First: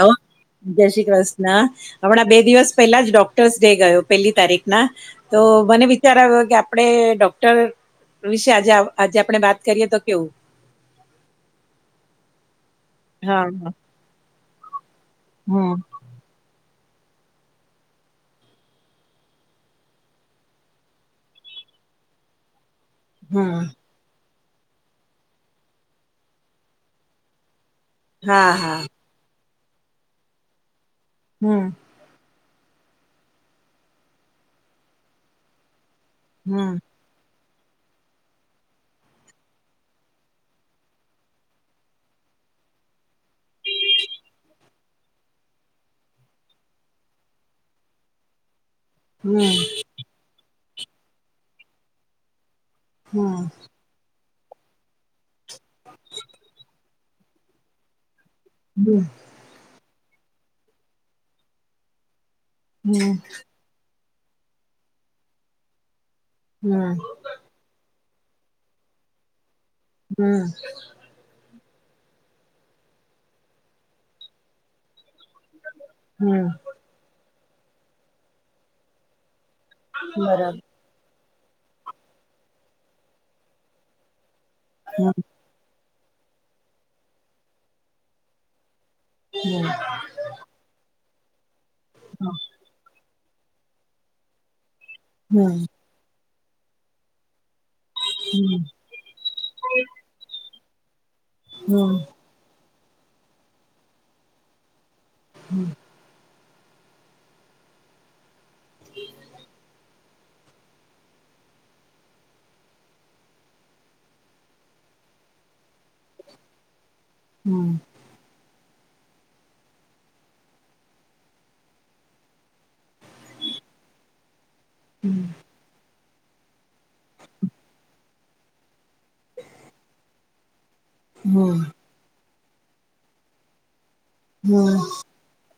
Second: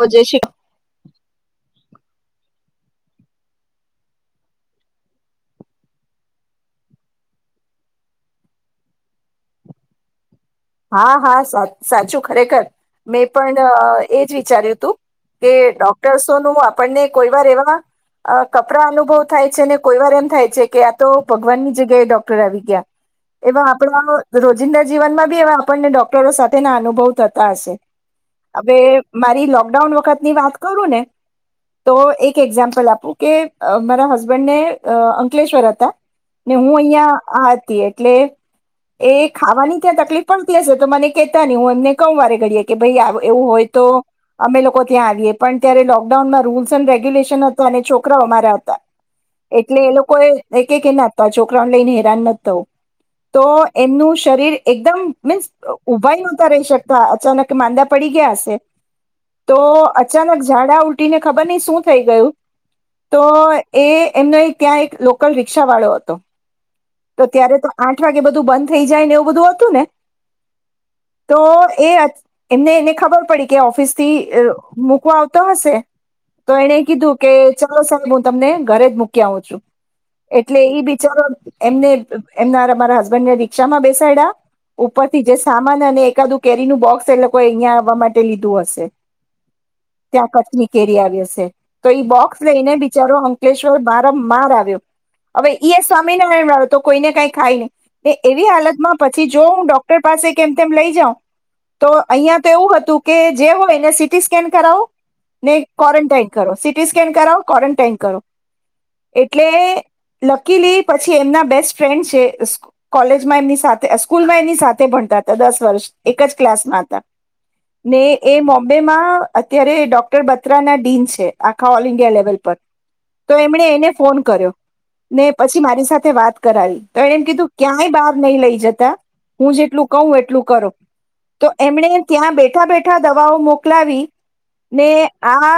Hello જે શ. જય શ્રી કૃષ્ણ હમણાં બે દિવસ પેલા જ ડોક્ટર્સ ડે ગયો પેલી તારીખ ના. તો મને વિચાર આવ્યો કે આપડે ડોક્ટર. વિશે આજે આજે આપણે વાત કરીએ તો કેવું. હા હા સાચું ખરેખર મેં હા પણ હા એજ વિચાર્યું હતું. કે હમ ડોક્ટર્સો નું આપણને કોઈ વાર એવા. અ કપડા અનુભવ થાય છે, ને કોઈ વાર એમ થાય છે, કે આ તો ભગવાન ની જગ્યાએ ડોક્ટર આવી ગયા હમ એવા આપણા રોજિંદા જીવનમાં બી એ આપણને ડોક્ટરો સાથેના અનુભવ થતા હશે હા હવે, હા મારી લોકડાઉન વખત ની વાત કરું ને હમ્મ તો એક એક્ઝામ્પલ આપું કે મારા હસબન્ડ ને અંકલેશ્વર હતા. ને હમ હું અહિયાં આ હતી એટલે એ ખાવાની ક્યાં તકલીફ પણડતી હશે તો મને કેતા નહી હું એમને કૌ વારે ઘડીએ કે ભાઈ એવું હોય, તો અમે લોકો ત્યાં આવીએ પણ ત્યારે લોકડાઉનમાં રૂલ્સ એન્ડ રેગ્યુલેશન હત અને છોકરાઓ અમારા હતા. હમ એટલે એ લોકો એ કે ના છોકરાને લઈને હેરાન નથી, થવું હમ તો. એમનું શરીર એકદમ મીન્સ ઉઊભા નહોતા રહી, શકતા અચાનક માંદા પડી ગયા હશે.. હમ્મ તો અચાનક ઝાડા ઉટી ને ખબર નહ શું થઈ ગયું તો એ એમનો ત્યાં એક લોકલ રિક્ષા વાળો હતો. હમ્મ તો ત્યારે તો આઠ વાગે બધું બંધ થઇ જાય, ને એવું બધું હતુ ને હમ્મ તો એ એમને એને ખબર પડી કે ઓફિસ થી મૂકવા હશે હમ હમ તો એને કીધું કે ચાલો સાહેબ હું તમને ઘરે જ મૂકી આવું છુ. બરાબર એટલે ઈ બિચારો એમને એમના અમારા હસબન્ડ ને રિક્ષા માં બેસાડ્યા હમ ઉપરથી જે સામાન અને એકાદું કેરીનું બોક્સ એ લોકો અહિયાં, આવવા માટે લીધું હશે હમ ત્યાં કચ્છની કેરી આવી હશે તો બોક્સ લઈને બિચારોં અલેશ્વર માર માર આવ્યો હવે હમ હમ ઈ સમવામીનારાયણ વાળો હતો કોઈને કઈ ખાય નહી એ એવી હાલતમાં પછી, જો હું ડોક્ટર પાસે કેમ તેમ લઈ જાઉ હમ હમ તો અહીિયાં તો એવું હતું કે જે હોય એને સીટી સ્કેન કરાવો ને ક્વોરન્ટાાઈન કરો સીટી સ્કેન કરાવો ક્વોરન્ટાાઈન, કરો એટલે લકીલી પછી એમના બેસ્ટ ફ્રેન્ડ છે. કોલેજમાં એમની સાથે સ્કૂલમાં એની સાથે ભણતા હતા દસ વર્ષ એક જ ક્લાસમાં હતા. હમ્મ ને એ મોોમ્બેમાં અત્યારે ડોક્ટર બત્રા ના ડીન છે, આખા ઓલ ઈન્ડિયા લેવલ પર. તો એમણે એને ફોન કર્યો ને પછી મારી સાથે વાત કરાવી તો એણે એમ કીધું ક્યાંય બહાર નહી લઈ જતા હુ, જેટલું કહું એટલું કરો તો એમણે ત્યાં બેઠા બેઠા દવાઓ મોકલાવી ને આ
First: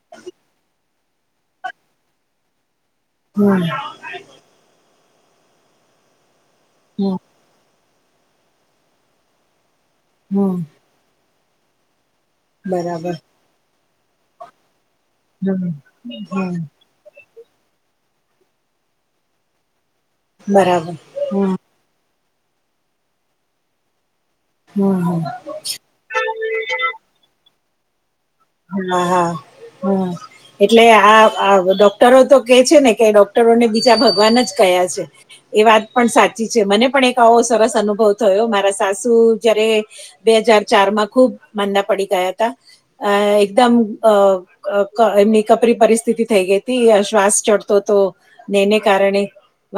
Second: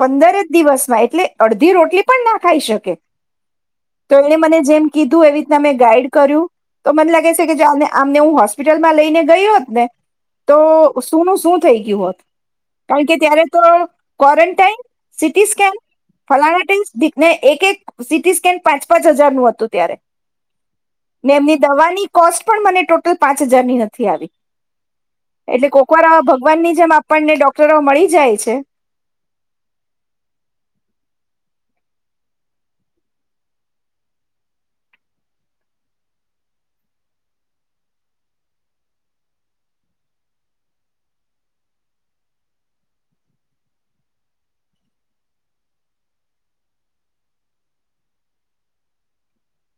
પંદર જ દિવસમાં એટલે અડધી રોટલી પણ ના ખાઈ શકે હમ્મ તો એને મને જેમ કીધું એવી રીતના મેમે ગાઈડ કર્યું તો મને હમ લાગે છે, કે આમને હું હોસ્પિટલમાં લઈને ગયો હોત, ને હમ્મ શુંનુંું શું થઈ ગયું હોત કારણ બરાબર કે ત્યારે તો ક્રન્ટાઈન સિટી હમ સ્કન હમ ફલાણા ને એક એક સીટી સ્કેન પાંચ પાંચ હજાર નુ, હતું ત્યારે બરાબર ને હમ એમની દવાની કોસ્ટ પણ મને ટોટલ પાંચ હજાર ની નથી, આવી હમ-હમ. એટલે કોકવારાવા ભગવાન ની જેમ આપણને ડોક્ટરો મળી જાય છે. હાલવ, હમ- એટલે આ ડોક્ટરો તો કે છેને, કે ડોક્ટરોને બીજા ભગવાન જ કયા છે એ વાત પણ સાચી છે મને પણ એક આવો સરસ અનુભવ થયો મારા સાસુ જયારે બે હજાર ચાર માં ખુબ મંદા પડી ગયા હતા અ એકદમ અ એમની કપરી પરિસ્થિતિ થઈ ગઈ હતી, શ્વાસ ચડતો હતો ને એને કારણે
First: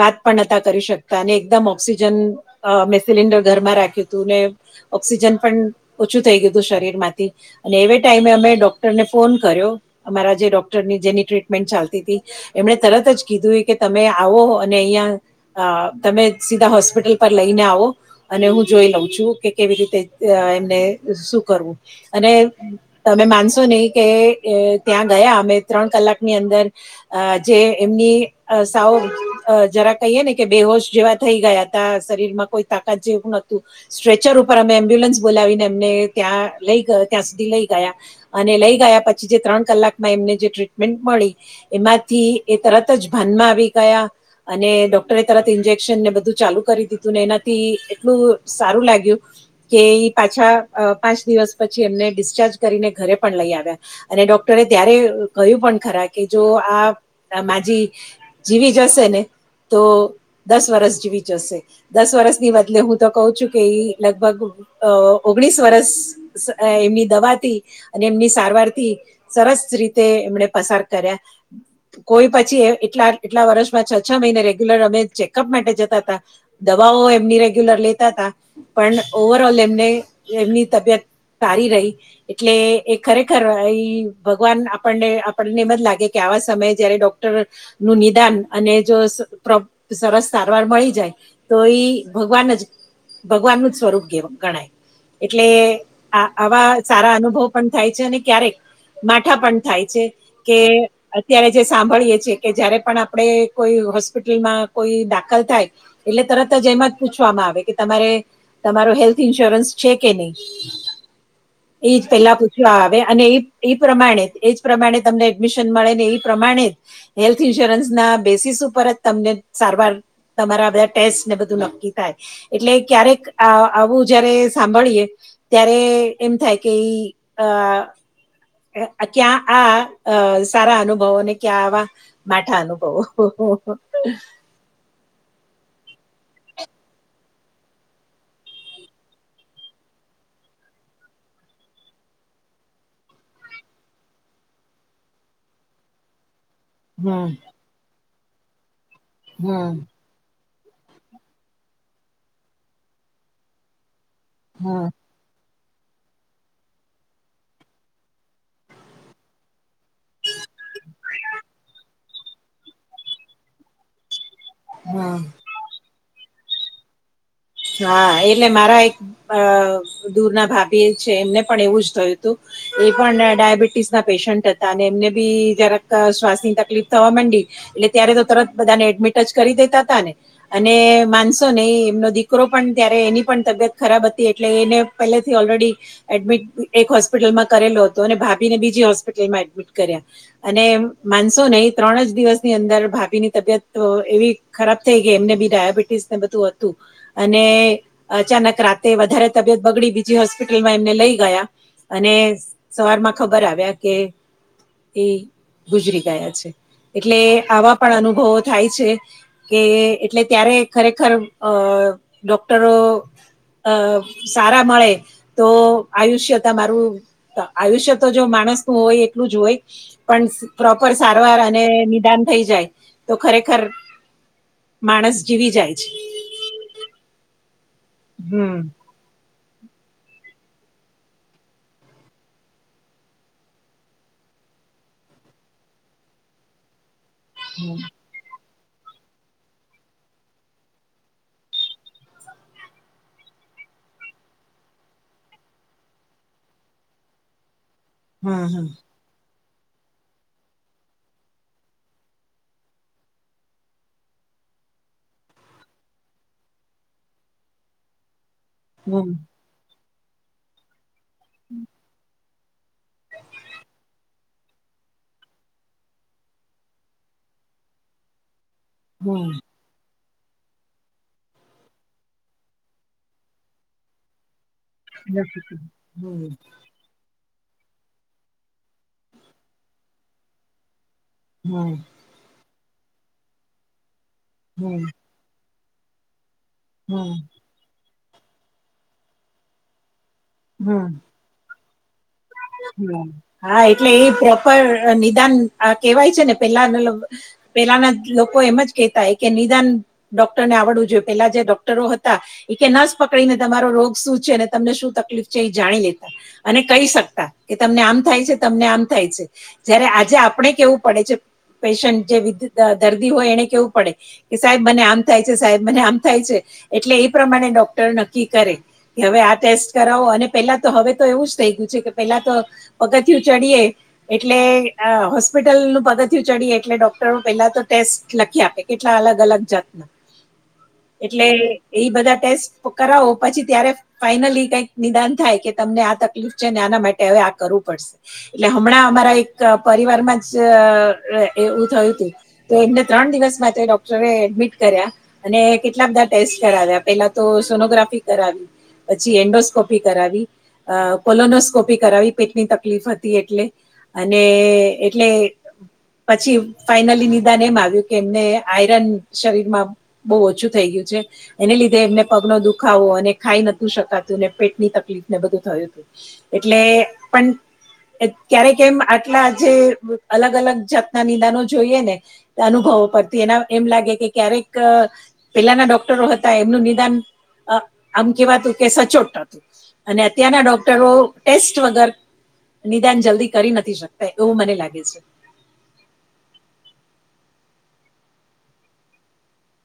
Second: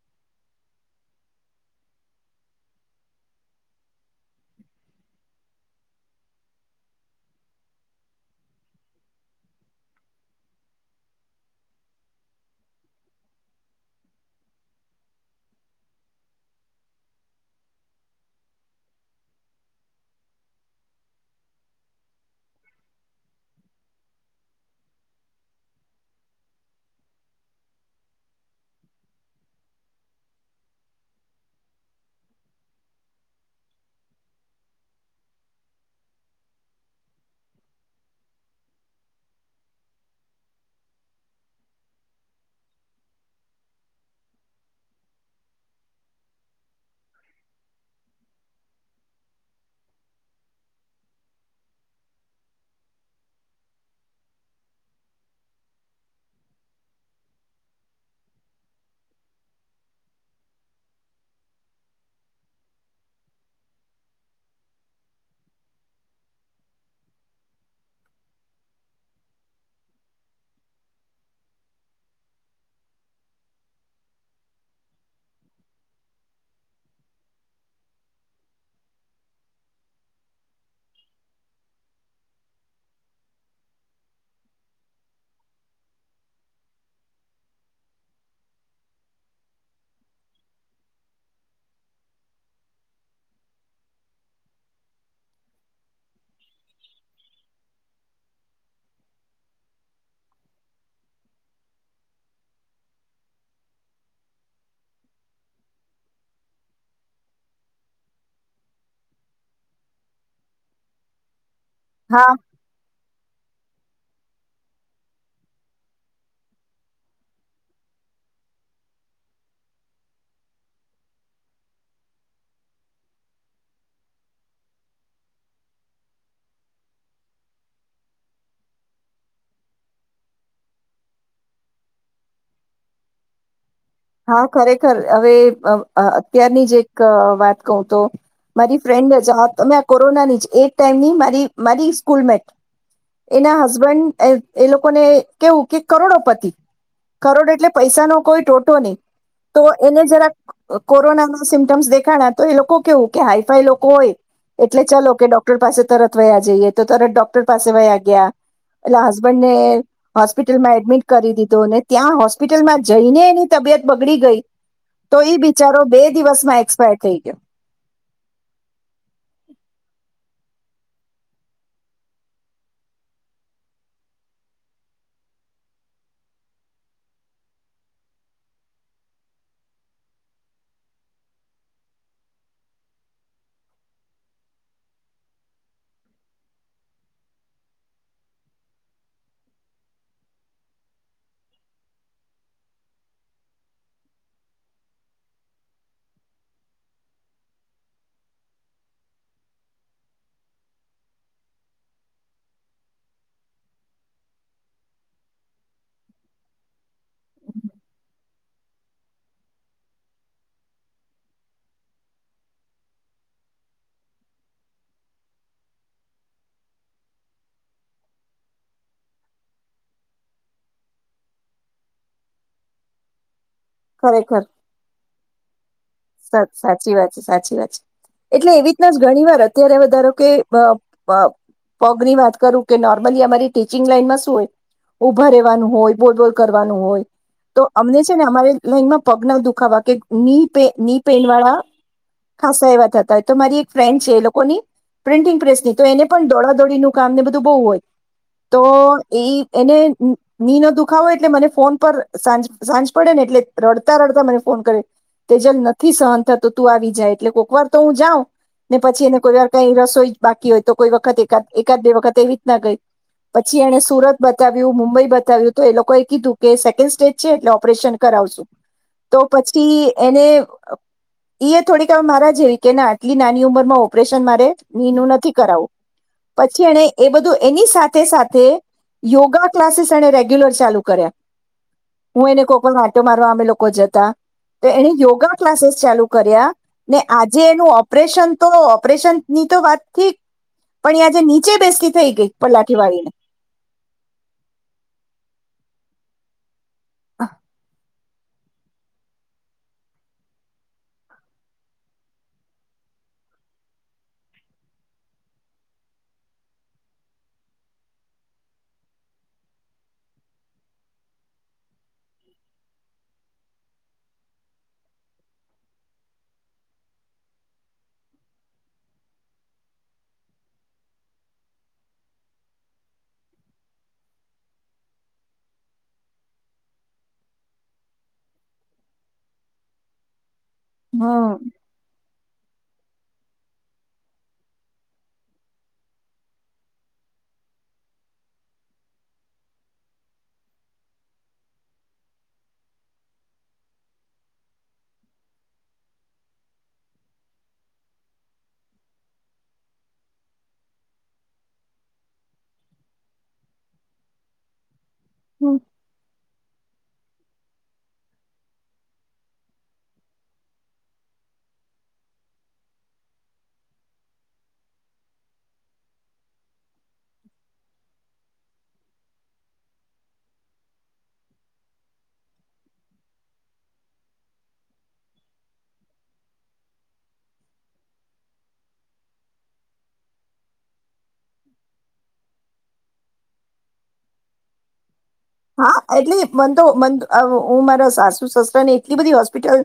વાત પણ નતા કરી શકતા અને એકદમ ઓક્સિજન મેં સિલિન્ડર ઘરમાં રાખ્યું હતુ, ને ઓક્સિજન પણ ઓછું થઈ ગયું હતું શરીર માંથી અને એ ટાઈમે અમે ડોક્ટરને ફોન કર્યો અમારા જે ડોક્ટરની જેની ટ્રીટમેન્ટ ચાલતી હતી. એમણે તરત જ કીધું કે તમે આવો અને અહિયાં અ તમે સીધા હોસ્પિટલ પર લઈને આવો અને હું જોઈ લઉં છું કે કેવી રીતે એમને શું કરવું અને તમે માનશો નહી કે ત્યાં ગયા અમે ત્રણ કલાકની અંદર અ જે એમની સાઓ જરા કહીએ ને કે બેહોશ જેવા થઈ ગયા. શરીર માં કોઈ તાકાત જેવું નતું સ્ટ્રેચર ઉપર અમે એમ્બ્યુલન્સ બોલાવીને એમને ત્યાં લઈ ગ ત્યાં સુધી લઈ ગયા અને લઈ ગયા પછી જે ત્રણ કલાકમાં એમને જે ટ્રીટમેન્ટ મળી એમાંથી એ તરત જ ભાનમાં આવી ગયા. અને ડોક્ટરે તરત ઇન્જેક્શન ને બધું ચાલુ કરી દીધું ને એનાથી એટલું સારું લાગ્યું. કે પાછા પાંચ દિવસ પછી એમને ડિસ્ચાર્જ કરીને ઘરે પણ લઈ આવ્યા અને ડોક્ટરે ત્યારે કહ્યું પણ ખરા કે જો આ માજી જીવી જશે ને તો દસ વર્ષ જીવી જશે. દસ વર્ષની બદલે હું તો કહુ છું કે લગભગ એ ઓગણીસ વર્ષ એમની દવા અને એમની સારવાર થી સરસ રીતે એમને પસાર કર્યા. કોઈ પછી એટલા એટલા વર્ષમાં છ છ મહિને રેગ્યુલર અમે ચેકઅપ માટે જતા હતા. દવાઓ એમની રેગ્યુલર લેતા તા પણ ઓવર ઓલ એમને એમની તબિયત સારી રહી. એટલે એ ખરેખર એ ભગવાન આપણને આપણને એમ જ લાગે કે આવા સમયે જયારે ડોક્ટર નું નિદાન અને જો સરસ સારવાર મળી જાય. તો ઈ ભગવાન જ ભગવાનનું જ સ્વરૂપ ગણાય એટલે આ આવા. સારા અનુભવ પણ થાય છે અને ક્યારેક માઠા પણ થાય છે કે અત્યારે જે સાંભળીએ છેએ કે જયારે પણ આપણેે કોઈ હોસ્પિટલમાં કોઈ દાખલ થાય. એટલે તરત જ એમાં જ પૂછવામાં આવે કે તમારે તમારો હેલ્થ ઇન્સ્યોરન્સ છે કે નહી એ જ હા પેલા પૂછે. આવે અને એ એ પ્રમાણે જ એજ પ્રમાણે તમને એડમિશન મળે ને એ પ્રમાણે જ હેલ્થ ઇન્સ્યોરન્સના બેસીસ ઉપર જ તમને સારવાર તમારા બધા ટેસ્ટ ને બધું નક્કી થાય. એટલે ક્યારેક આવું જયારે સાંભળીએ ત્યારે એમ થાય કે એ આ ક્યાં આ સારા અનુભવોને ક્યાં આવા. માઠા અનુભવો હા ખરેખર હવે અત્યારની જ એક વાત કહું તો મારી ફ્રેન્ડ જ તમે આ કોરોનાની એ ટાઈમ ની મારી મારી સ્કૂલ મેટ એના હસબેન્ડ એ લોકોને કેવું કે કરોડોપતિ હમ, કરોડ એટલે પૈસાનો કોઈ ટોટો નહી હમ, તો હમ, એને જરા. કોરોના ના સિમ્ટન્સ દેખાડ્યા તો એ લોકો કેવું કે હાઈફાઈ લોકો હોય. એટલે હમ. ચાલો કે ડોક્ટર પાસે તરત વયા જઈએ તો તરત ડોક્ટર પાસે વયા ગયા. એટલે હસબંડ ને હોસ્પિટલમાં એડમિટ કરી દીધો અને ત્યાં હોસ્પિટલમાં જઈને એની તબિયત. બગડી ગઈ તો બિચારો બે દિવસ માં એક્સપાયર થઈ ગયો. હા એટલે મારા એક દૂર ના ભાભી છે એમને પણ એવું જ થયું હતું. એ પણ ડાયાબિટીસ ના પેશન્ટ હતા અને એમને બી જરાક શ્વાસની તકલીફ થવા માંડી એટલે ત્યારે તો તરત બધાને એડમિટ જ કરી દેતા હતા ને અને માનસો નય એમનો દીક છોકરો પણ ત્યારે એની પણ તબિયત ખરાબ હતી એટલે એને પહેલેથી ઓલરેડી એડમિટ એક હોસ્પિટલમાં કરેલો હતો અને ભાભી ને બીજી હોસ્પિટલમાં એડમિટ કર્યા. અને માનસો નય ત્રણ જ દિવસની અંદર ભાભીની તબિયત એવી. ખરાબ થઈ ગઈ એમને બી ડાયાબિટીસ ને બધું હતું. અને અચાનક રાતે વધારે તબિયત બગડી બીજી હોસ્પિટલમાં એમને લઈ ગયા. અને સવારમાં ખબર આવ્યા કે એ ગુજરી ગયા છે. એટલે આવા પણ અનુભવો થાય છે. કે એટલે ત્યારે ખરેખર અ ડોક્ટરો અ સારા મળે તો આયુષ્ય તમારું આયુષ્ય તો જો માણસ નું હોય એટલું જ હોય. પણ પ્રોપર સારવાર અને નિદાન થઈ જાય તો ખરેખર. ખરેખર માણસ જીવી જાય છે. સત સાચી વાત છે સાચી વાત છે એટલે હમ એવી. પસ ઘણી વાર અત્યારે વધારો કે પગ ની વાત કરું કે નોર્મલી અમારી ટીચિંગ લાઈનમાં શું હોય. ઉભા રહેવાનું હોય બોલબોલ કરવાનું હોય. તો અમને છે ને અમારે લાઈનમાં પગના દુખાવા કે ની પેન વાળા ખાસા એવા થતા હોય તો મારી એક ફ્રેન્ડ છે એ લોકો ની પ્રિન્ટિંગ પ્રેસની તો એને પણ દોડાદોડીનું કામને બધું બહુ હોય હમ તો હમ એ એને મી નો દુખાવોય એટલે મને ફોન પરંજ સાંજ પડે ને એટલે રડતા રડતા મને ફોન કરે તેજલ નથી સહન થતો તું આવી જાય એટલે કોઈક વાર તો હું જાઉં ને પછી હમ એને કોઈ વાર કઈ રસોઈ. બાકી હોય તો કોઈ વખત એકાદ એકાદ બે વખત એવી જ ના ગઈ. પછી એણે સુરત બતાવ્યું મુંબઈ બતાવ્યું તો એ લોકોએ કીધું કે સેકન્ડ સ્ટેજ છે એટલે ઓપરેશન કરાવશું. તો હમ પછી એને ઈ એ થોડીક મારા જેવી કે ને આટલી નાની ઉંમર માં ઓપરેશન મારે નિનું હમ નથી કરાવું પછી એને એ બધું એની સાથે સાથે યોગા ક્લાસીસ એ રેગ્યુલર ચાલુ કર્યા. હમ. હું એને કોક વાટો મારવા અમે લોકો જતા હમ તો એને યોગા ક્લાસીસ ચાલુ કર્યા. હમ ને આજે એનું ઓપરેશન તો ઓપરેશન ની તો વાત થી. પણ એ આજે નીચે બેસતી થઈ ગઈ. પલાઠી હ વાળીને હા એટલે એ પ્રોપર નિદાન આ કેવાય છે ને પેલા પેલાના લોકો એમ જ કેતા હ કે નિદાન. ડોક્ટર ને આવડવું જોઈએ પેલા જે ડોક્ટરો હતા. એ કે ન જ પકડીને તમારો રોગ શું છે અને તમને શું તકલીફ છે એ જાણી લેતા અને કહી શક. કે તમને આમ થાય છે તમને આમ થાય છે જયારે આજે આપણે કેવું પડે છે. પેશન્ટ જે દર્દી હોય એને કેવું પડે કે સાહેબ મને આમ થાય છે સાહેબ મને આમ થાય છે એટલે એ પ્રમાણે ડોક્ટર નક્કી કરે. કે હવે આ ટેસ્ટ કરાવો અને પેલા તો હવે તો એવું જ થઇ ગયું છે કે પેલા તો પગથયું ચડીએે એટલે હોસ્પિટલ નું પગથું ચડી એટલે ડોક્ટરું પેલા તો ટેસ્ટ લખી આપે. કેટલા અલગ અલગ જાતના એટલે હમ એ બધા ટેસ્ટ કરાવો પછી ત્યારે ફાઈનલી કઈક નિદાન થાય કે તમને આ તકલીફ છે ને આના માટે હવે આ કરવું પડશે. એટલે હમણાં અમારા એક પરિવારમાં જ એવું થયું હતું. તો એમને ત્રણ દિવસ બાદ ડોક્ટરે એડમિટ કર્યા. અને કેટલા બધા ટેસ્ટ કરાવ્યા પેલા તો સોનોગ્રાફી કરાવી. પછી એન્ડોસ્કોપી કરાવી કોલોનોસ્કોપી કરાવી પેટની તકલીફ હતી એટલે અને એટલે પછી ફાઈનલી નિદાન એમ આવ્યું કે એમને આયરન શરીરમાં બહુ ઓછું થઈ ગયું છે. એને લીધે એમને પગ નો દુખાવો અને ખાઈ નતું શકાતું ને પેટની તકલીફ ને બધું થયું હતું. એટલે પણ ક્યારેક એમ આટલા જે અલગ અલગ જાતના નિદાનો જોઈએ ને અનુભવો પરથી એના એમ લાગે કે ક્યારેક. પેલાના ડોક્ટરો હતા એમનું નિદાન અ આમ કેવાતું કે સચોટ હતું. અને અત્યારના ડોક્ટરો ટેસ્ટ વગર નિદાન જલ્દી કરી નથી શકતા એવું મને લાગે છે. હા એટલી મન તો મંદ અવ હું મારા સાસુ સસરા ને એટલી બધી હોસ્પિટલ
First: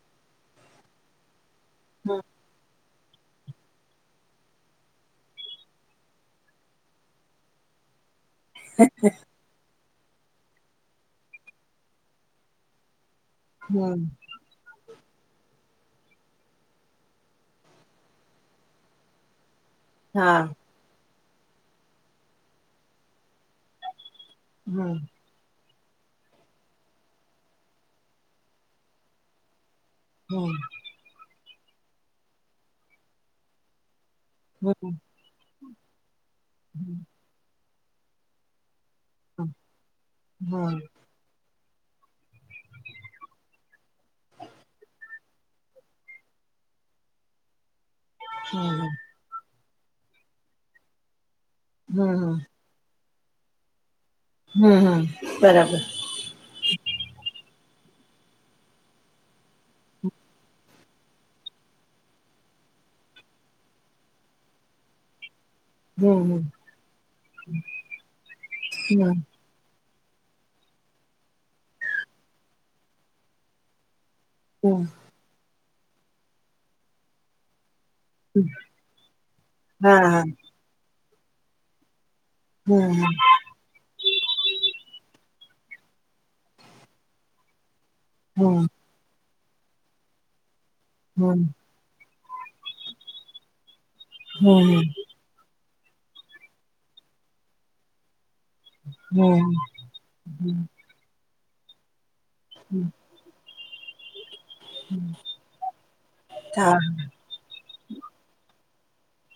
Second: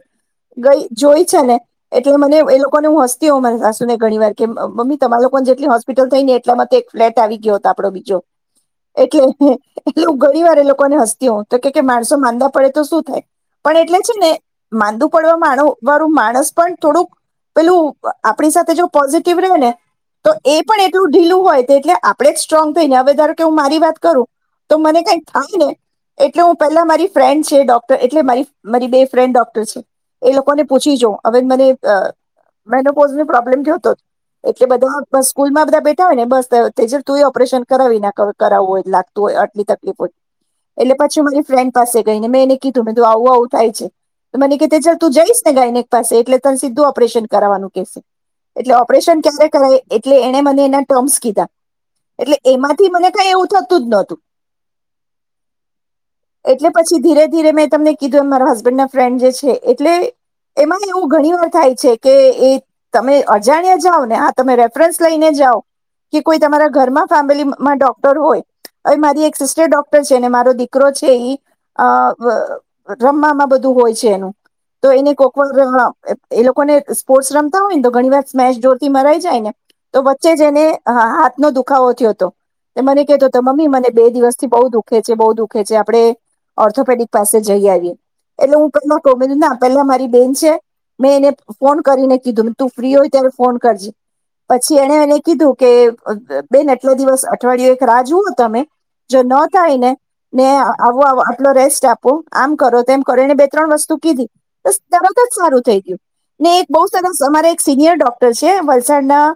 ગઇ જોય છે ને એટલે હમ. મને એ લો કો ને હું હસતી હોં મારી સાસુ ને ઘણી વાર કે મ મમ્મી તમારા લોકોને જેટલી હોસ્પિટલ થઈ ને એટલા મા તો એક ફ્લેટ આવી ગયો હતો આપડો બીજો. એટલે એટલું ઘણી વાર એ લોકોને હસતી હોવ તો કે કે માણસો માંદા પડે તો શું થાય? પણ એટલે હમ. છે ને માંદુ પડવા માનુ વાળું માણસ પણ થોડુંક પેલું આપણી સાથે જો પોઝિટિવ રહે ને તો હા એ પણ એટલું ઢીલું હોય, એટલે આપણેે જ સ્ટ્રોંગ થઈને હવે ધારો કે હું મારી વાત કરું તો બરાબર મને થાયને એટલે હું પેલા મારી ફ્રેન્ડ છે ડોક્ટર, એટલે મારી મારી બે ફ્રેન્ડ ડોક્ટર છે. એ હમ લોકોને પૂછી જોવું હવે મને અ મેનોપોઝ નુ પ્રોબ્લેમ થયોતો એટલે હમ બધા બ સ્કૂલમાં બધા બેઠા હોય ને બસ ત તેજલ તુંયે ઓપરેશન કરાવી નાખ હવે કરાવવું હોય લાગ તુ હોય, હમ આટલી તકલીફો, હા એટલે પછી મારી ફ્રેન્ડ પાસે ગઈને મેં એને કીધું મે તું આવું આવું થાય છે, તો મનેકે કે તેજલ તું જઈશ ને ગાઈનેક પાસે એટલે તને સીધું ઓપરેશન કરવાવાનું કેશે, એટલે હા ઓપરેશન ક્યારે કર એટલે એ મને એના ટર્મ્સ કીધા હમ એટલે હમ એમાં થી મને કઈ એવું થતું જ નહતું હમ્મ હમ્મ બરાબર એટલે પછી ધીરે ધીરે મેં તમને કીધું એમ મારા હસબન્ડ ના ફ્રેન્ડ જે છે એટલે એમાં એવું ઘણી વાર થાય છે કે એ તમે અજાણ્યા જાઓ ને હા તમે રેફરન્સ લઈને જાઓ કે કોઈ હમ તમારા ઘરમાં ફેમિલીમાં ડોક્ટર હોય હવે મારી હમ એક સિસ્ટર ડોક્ટર છે, અને મારો દીકરો છે ઇ અ વ રમવામાં બધું હોય છે એનું હમ્મ તો એને કોક [unintelligible] એ લોકોને સ્પોર્ટસ રમતા હોય ને તો ઘણી વાર સ્મેશ જોર થી મરાઈ જાય ને, તો હા વચ્ચે જેને હા હાથનો દુખાવો થયો હતો. તો હમ મને કેતો તો મમ્મી મને બે દિવસ થી બહુ દુખે છે, બહુ દુઃખે છે, આપડે ઓર્થોપેડિક પાસે જઈ આવીએ. એટલે હું ક ન કહુ બેન ના પેલા મારી બેન છે, મેં એને ફોન કરીને કીધું તું ફ્રી હોય ત્યારે ફોન કરજે, પછી એને એને કીધું કે અબ બેન એટલો દિવસ અઠવાડિય એક રાહ જુઓ તમે જો ન થાય ને ને આવું આવુ આટલો રેસ્ટ આપું આમ કરો તેમ કરીને બે ત્રણ વસ્તુ કીધી, બસ તરત જ સારું થઈ ગયું, ને એક બહુ સરસ સમારે એક સિનિયર ડોક્ટર છે વલસાડના.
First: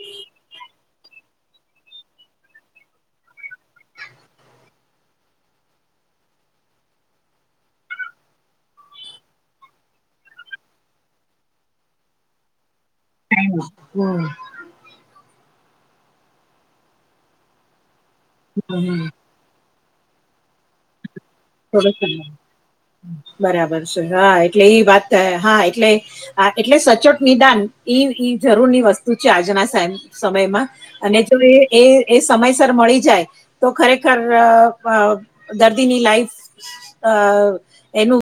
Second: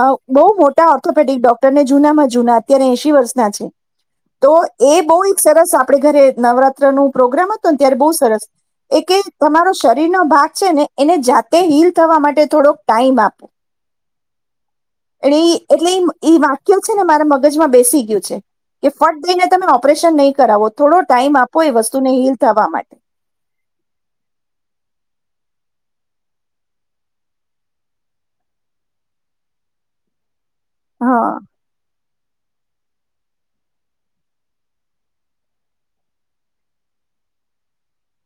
આવ બહુ મોટા ઓર્થોપેડિક ડોક્ટર ને જૂનામાં જૂના, અત્યારે એશી વર્ષના છે. તો એ બહુ એક સરસ આપડે ઘરે નવરાત્રનું પ્રોગ્રામ હતુને ત્યારે બહુ સરસ એ કે તમારો શરીર નો ભાગ છે ને એને જાતે હીલ થવા માટે થોડોક ટાઈમ આપો. હમ્મ એને ઈ એટલે ઇ ઈ વાક્ય છે ને મારા મગજમાં બેસી ગયું છે, કે ફટ દઈને તમે ઓપ પરેશન નહી કરાવો, થોડો ટાઈમ આપ [unintelligible] બરાબર છે, હા એટલે ઇ વાત હા એટલે આ એટલે સચોટ નિદાન ઈ ઈ જરૂર ની વસ્તુ છે આજના સેમ સમયમાં. અને હા જો એ એ એ સમયસર મળી જાય, તો ખરેખર દર્દીની લાઈફ અ એનું